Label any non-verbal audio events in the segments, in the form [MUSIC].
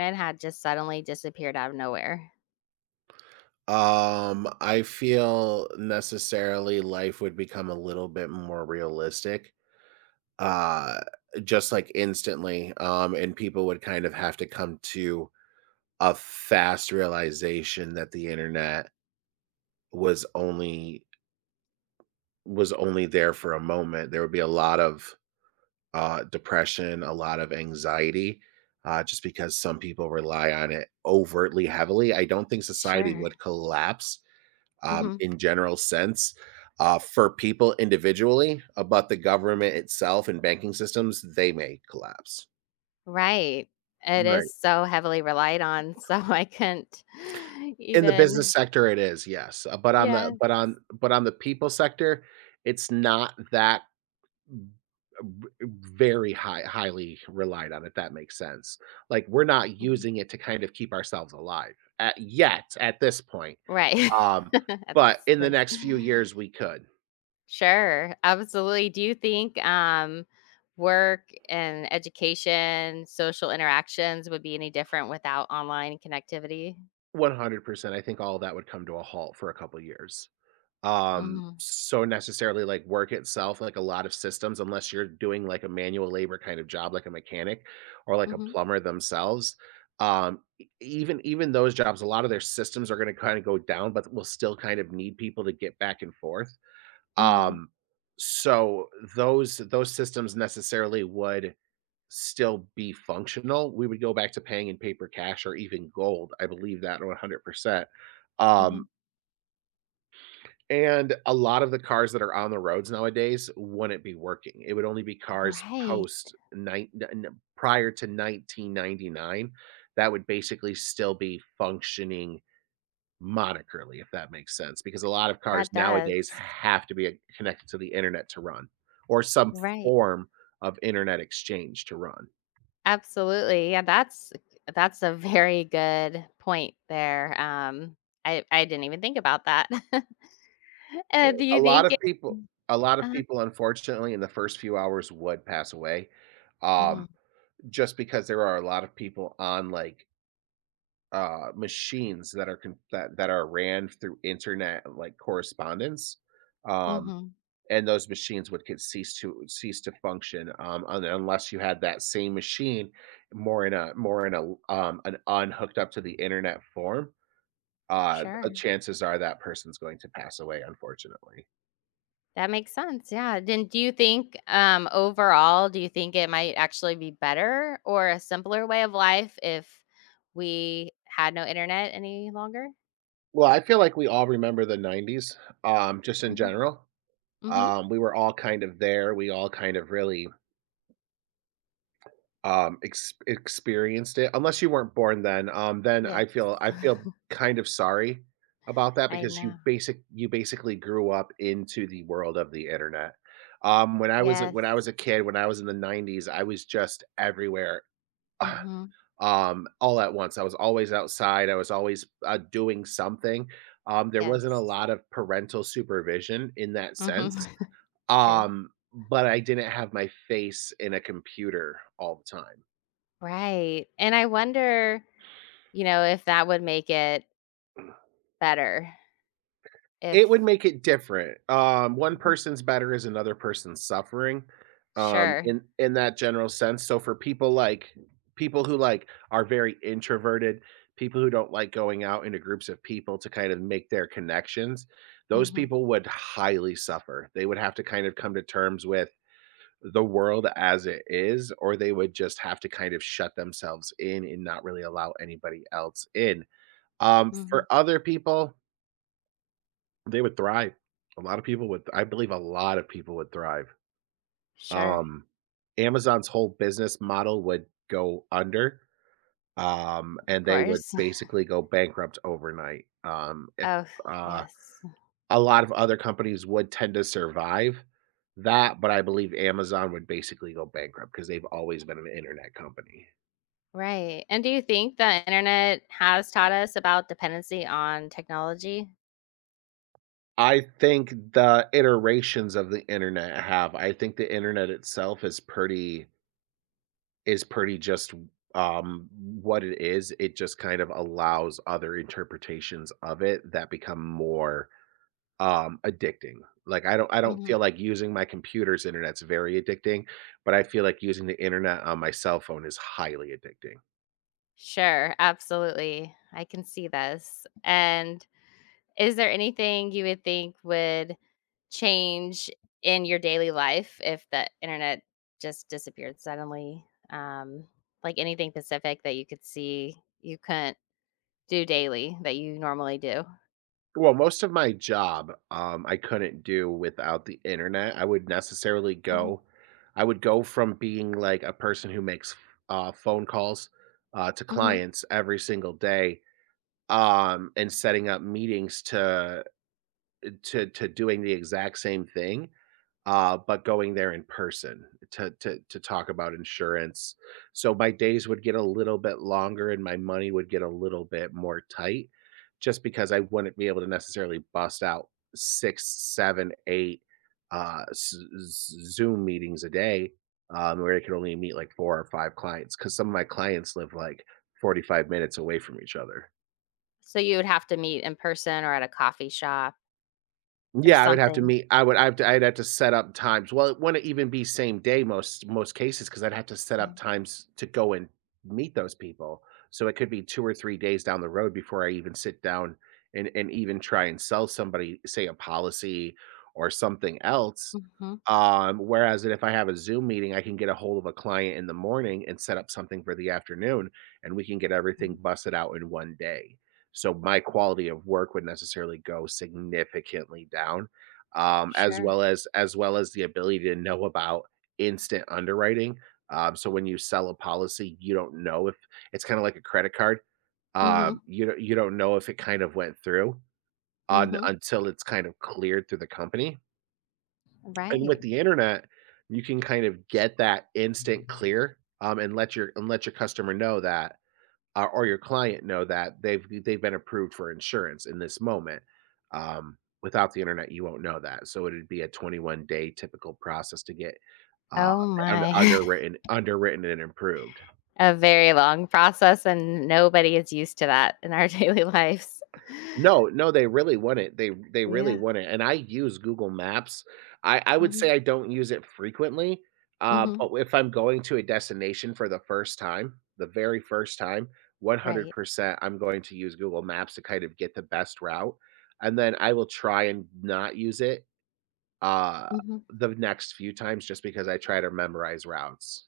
It had just suddenly disappeared out of nowhere. I feel necessarily life would become a little bit more realistic, uh, just like instantly. And people would kind of have to come to a fast realization that the internet was only was only there for a moment. There would be a lot of depression, a lot of anxiety, just because some people rely on it overtly heavily. I don't think society Sure. would collapse Mhm. in general sense for people individually, but the government itself and banking systems they may collapse. Right. It Right, is so heavily relied on, [LAUGHS] so I couldn't [LAUGHS] in the business even sector, it is yes, but on the Yes. But on the people sector, it's not that v- very high highly relied on. If that makes sense, like we're not Mhm. using it to kind of keep ourselves alive at, yet at this point. Right. Um, [LAUGHS] but That's in the like next few years, we could Sure, absolutely. Do you think, work and education, social interactions would be any different without online connectivity? 100%. I think all of that would come to a halt for a couple years. Mhm. So necessarily like work itself, like a lot of systems unless you're doing like a manual labor kind of job like a mechanic or like a Mhm. plumber themselves. Even those jobs, a lot of their systems are going to kind of go down, but we'll still kind of need people to get back and forth. Mhm. Um so those systems necessarily would still be functional. We would go back to paying in paper cash or even gold. I believe that 100%. um Mhm. and a lot of the cars that are on the roads nowadays wouldn't be working. It would only be cars Right. post nine prior to 1999 that would basically still be functioning monetarily, if that makes sense, because a lot of cars That nowadays does. have to be connected to the internet to run or some Right. form of internet exchange to run. Absolutely. Yeah, that's a very good point there. I didn't even think about that. [LAUGHS] Right. do you think it A lot of uh people, unfortunately, in the first few hours would pass away, um, Mhm, just because there are a lot of people on, like, machines that are con that that are ran through internet, like, correspondence, um, mhm. and those machines would get cease to cease to function, un unless you had that same machine more in a an unhooked up to the internet form, Sure. chances are that person's going to pass away, unfortunately. That makes sense, yeah. Then do you think, overall, do you think it might actually be better or a simpler way of life if we had no internet any longer? Well, I feel like we all remember the 90s, just in Mhm, general. mhm. We were all kind of there. We all kind of really experienced it, unless you weren't born then. Then Yes. I feel [LAUGHS] kind of sorry about that I because know. You basically grew up into the world of the internet. Yes. When I was a kid, when I was in the 90s, I was just everywhere. [LAUGHS] Mhm. All at once. I was always outside. I was always doing something. There wasn't a Yes. lot of parental supervision in that Mhm. sense, [LAUGHS] True. But I didn't have my face in a computer all the time. Right, and I wonder, if that would make it better It would if make it different. One Mhm. person's better is another person's suffering, Sure. In that general sense. So for people who like are very introverted, people who don't like going out into groups of people to kind of make their connections, those Mhm, people would highly suffer. They would have to kind of come to terms with the world as it is, or they would just have to kind of shut themselves in and not really allow anybody else in. For mhm. other people, they would thrive. A lot of people would I believe a lot of people would thrive. Sure, Um, Amazon's whole business model would go under, of and they would course. [LAUGHS] basically go bankrupt overnight. If, Oh, uh, yes. a lot of other companies would tend to survive that, but I believe Amazon would basically go bankrupt because 'cause they've always been an internet company. Right, and do you think the internet has taught us about dependency on technology? I think the internet itself is pretty just what it is. It just kind of allows other interpretations of it that become more addicting. Like I don't Mhm. feel like using my computer's internet's very addicting, but I feel like using the internet on my cell phone is highly addicting. Sure, absolutely. I can see this, and is there anything you would think would change in your daily life if the internet just disappeared suddenly? Um, like anything specific that you could see you couldn't do daily that you normally do? Well, most of my job, I couldn't do without the internet. Hmm. I would go from being like a person who makes phone calls to Hmm. clients every single day, and setting up meetings to doing the exact same thing, but going there in person to talk about insurance. So my days would get a little bit longer and my money would get a little bit more tight just because I wouldn't be able to necessarily bust out six, seven, eight uh, s- Zoom meetings a day, where I could only meet like four or five clients because some of my clients live like 45 minutes away from each other. So you would have to meet in person or at a coffee shop or Yeah, I would have to something. meet I would I have I'd have to set up times. Well, it wouldn't even be same day most cases because 'cause I'd have to set up Mm. times to go and meet those people. So it could be 2 or 3 days down the road before I even sit down and even try and sell somebody, say, a policy or something else. Mm-hmm. Whereas if I have a Zoom meeting, I can get a hold of a client in the morning and set up something for the afternoon, and we can get everything busted out in 1 day. So my quality of work would necessarily go significantly down, Sure. As well as the ability to know about instant underwriting. So when you sell a policy, you don't know if it's kind of like a credit card. Mm-hmm. You don't know if it kind of went through on Mm-hmm. until it's kind of cleared through the company. And with Right. the internet, you can kind of get that instant clear, and let your customer know that, or your client know that they've been approved for insurance in this moment. Um, Without the internet, you won't know that. So it'd be a 21-day typical process to get uh, Oh my. [LAUGHS] Underwritten and improved. A very long process and nobody is used to that in our [LAUGHS] daily lives. No, they really wouldn't, they really Yeah. wouldn't, and I use Google Maps. I would Hmm. say I don't use it frequently, but Hmm. if I'm going to a destination for the first time, the very first time, Right. 100% I'm going to use Google Maps to kind of get the best route, and then I will try and not use it, uh, Hmm. the next few times just because I try to memorize routes.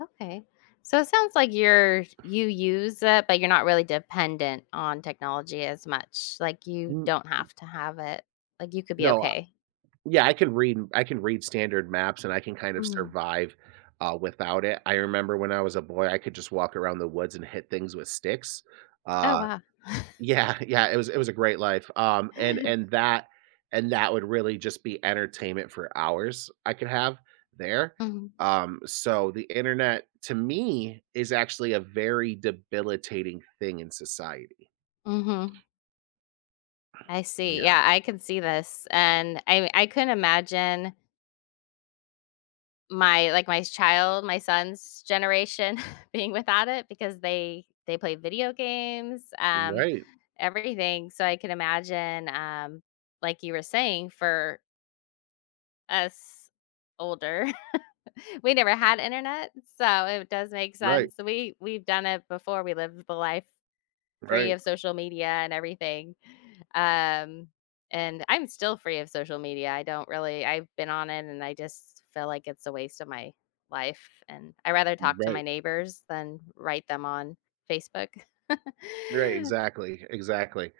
Okay. So it sounds like you use it, but you're not really dependent on technology as much. Like you N don't have to have it. Like you could be no, okay. yeah, I can read standard maps and I can kind of Mhm. survive, without it. I remember when I was a boy, I could just walk around the woods and hit things with sticks. Oh Uh, wow. [LAUGHS] Yeah, it was a great life. [LAUGHS] And that would really just be entertainment for hours I could have there. Hmm. So the internet to me is actually a very debilitating thing in society. Hmm. I see. Yeah. Yeah, I can see this, and I couldn't imagine my like, my child, my son's generation [LAUGHS] being without it because they play video games, Right. everything, so I can imagine, like you were saying, for us older, [LAUGHS] we never had internet, so it does make Right. sense. We've done it before, we lived the life free Right. of social media and everything. Um, and I'm still free of social media. I don't really I've been on it and I just feel like it's a waste of my life and I rather talk to my Right. neighbors than write them on Facebook. [LAUGHS] Right, exactly.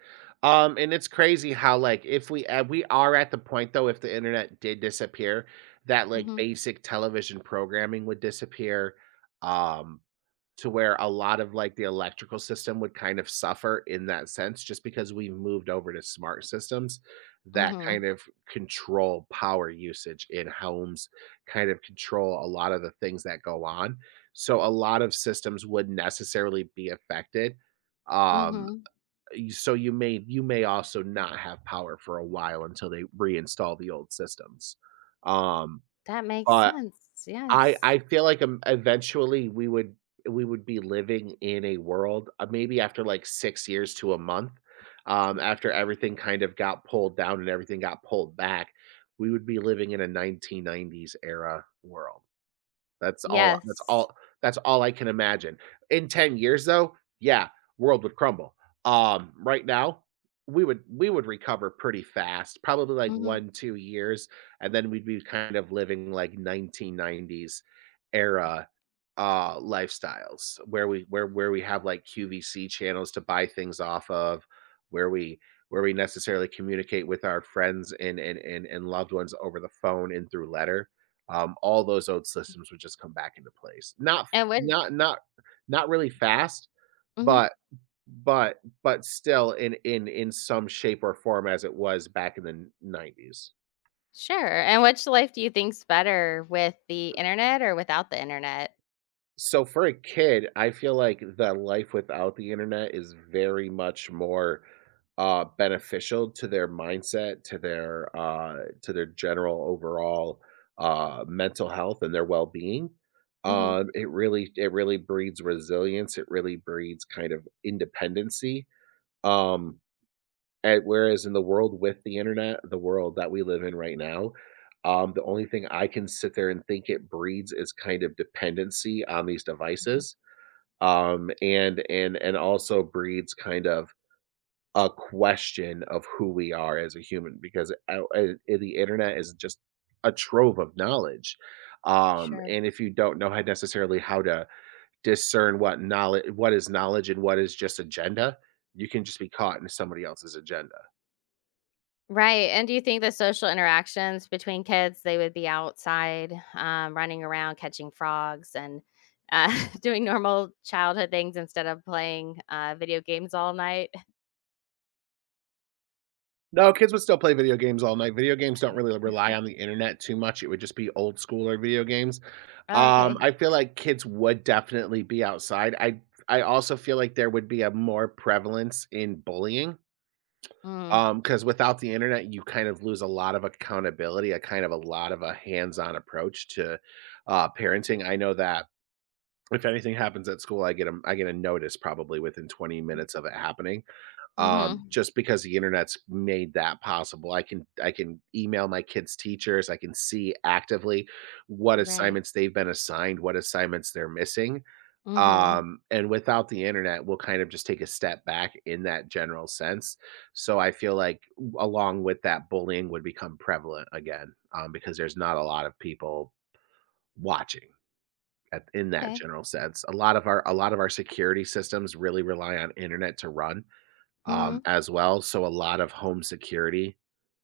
And it's crazy how, like, if we, we are at the point though, if the internet did disappear, that like Mhm, basic television programming would disappear. Um, to where a lot of, like, the electrical system would kind of suffer in that sense just because we've moved over to smart systems that mhm, kind of control power usage in homes, kind of control a lot of the things that go on. So a lot of systems would necessarily be affected. um mhm. So you may, also not have power for a while until they reinstall the old systems. um That makes but sense. Yes. I feel like, eventually we would, be living in a world, maybe after, like, 6 years to a month, Mhm. after everything kind of got pulled down and everything got pulled back, we would be living in a 1990s era world. Yes. That's all I can imagine. In 10 years though, yeah, world would crumble. Right now, we would recover pretty fast, probably like Mhm. 1, 2 years, and then we'd be kind of living like 1990s era lifestyles where we have like QVC channels to buy things off of, where we where we necessarily communicate with our friends and and loved ones over the phone and through letter. All those old systems would just come back into place. And which not not Not really fast, Mhm, but but but still in some shape or form as it was back in the 90s. sure. And which life do you think's better with the internet or without the internet? So for a kid, I feel like the life without the internet is very much more beneficial to their mindset, to their general overall mental health and their well being. Mhm, It really it really breeds resilience. It really breeds kind of independency. Um, and whereas in the world with the internet, the world that we live in right now, the only thing I can sit there and think it breeds is kind of dependency on these mhm. devices, and also breeds kind of a question of who we are as a human, because the internet is just a trove of knowledge. um Sure. and if you don't know how necessarily how to discern what knowledge what is knowledge and what is just agenda, you can just be caught in somebody else's agenda. Right, and do you think the social interactions between kids, they would be outside, running around, catching frogs, and, uh, [LAUGHS] doing normal childhood things instead of playing, video games all night? No, kids would still play video games all night. Video games don't really rely on the internet too much. It would just be old schooler video games. Oh, okay. I feel like kids would definitely be outside. I also feel like there would be a more prevalence in bullying. Mm. Because without the internet, you kind of lose a lot of accountability, a kind of a lot of a hands-on approach to parenting. I know that if anything happens at school, I get a notice probably within 20 minutes of it happening, Mhm. just because the internet's made that possible. I can email my kids' teachers. I can see actively what Right. assignments they've been assigned, what assignments they're missing. Mhm. And without the internet, we'll kind of just take a step back in that general sense. So I feel like along with that, bullying would become prevalent again, because there's not a lot of people watching. At, in that Okay. general sense, a lot of our security systems really rely on internet to run, Mhm. as well. So a lot of home security,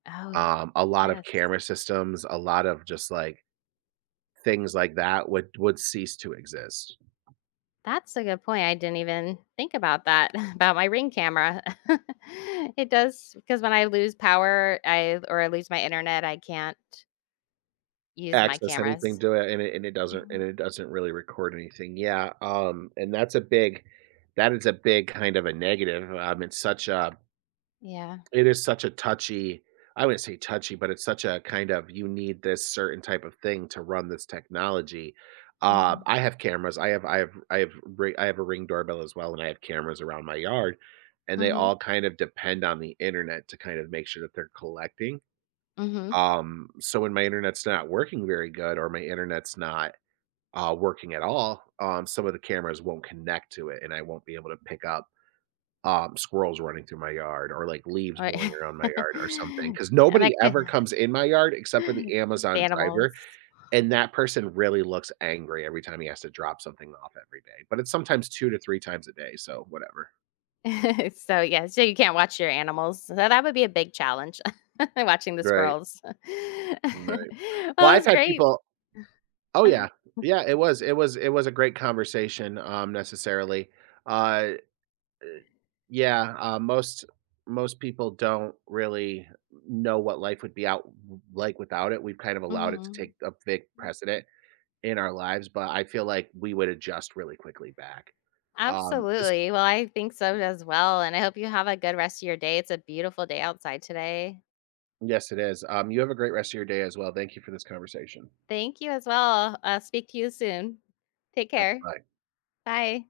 Oh, a lot of yes. camera systems, a lot of just like things like that would cease to exist. That's a good point, I didn't even think about that, [LAUGHS] about my Ring camera. [LAUGHS] It does because when I lose power, I lose my internet, I can't use my Access anything cameras. to it, and it doesn't and Mhm. it doesn't really record anything. Yeah, and that's a big, that is a big kind of a negative. It's such a Yeah. it is such a touchy, I wouldn't say touchy, but it's such a kind of you need this certain type of thing to run this technology. Mhm. I have cameras. I have a ring doorbell as well, and I have cameras around my yard, and they Mhm. all kind of depend on the internet to kind of make sure that they're collecting. Mhm. So when my internet's not working very good, or my internet's not working at all, some of the cameras won't connect to it, and I won't be able to pick up, squirrels running through my yard or, like, leaves Right. blowing around my yard or something. [LAUGHS] Because And I nobody could ever comes in my yard [LAUGHS] except for the the Amazon driver, animals. and that person really looks angry every time he has to drop something off every day, but it's sometimes 2 to 3 times a day, so whatever. [LAUGHS] So, yeah, so you can't watch your animals. So that would be a big challenge, [LAUGHS] watching the Right, squirrels. [LAUGHS] right. Well, Well, it I've was had great. people. Oh, Uh, yeah. Yeah, it was a great conversation, necessarily. Uh Yeah, most people don't really know what life would be out like without it. We've kind of allowed it to mhm. take a big precedent in our lives, but I feel like we would adjust really quickly back. Um, this, Absolutely. Well, I think so as well, and I hope you have a good rest of your day. It's a beautiful day outside today. yes, it is. You have a great rest of your day as well. Thank you for this conversation. Thank you as well. Speak to you soon. Take Yep, care. bye. Bye.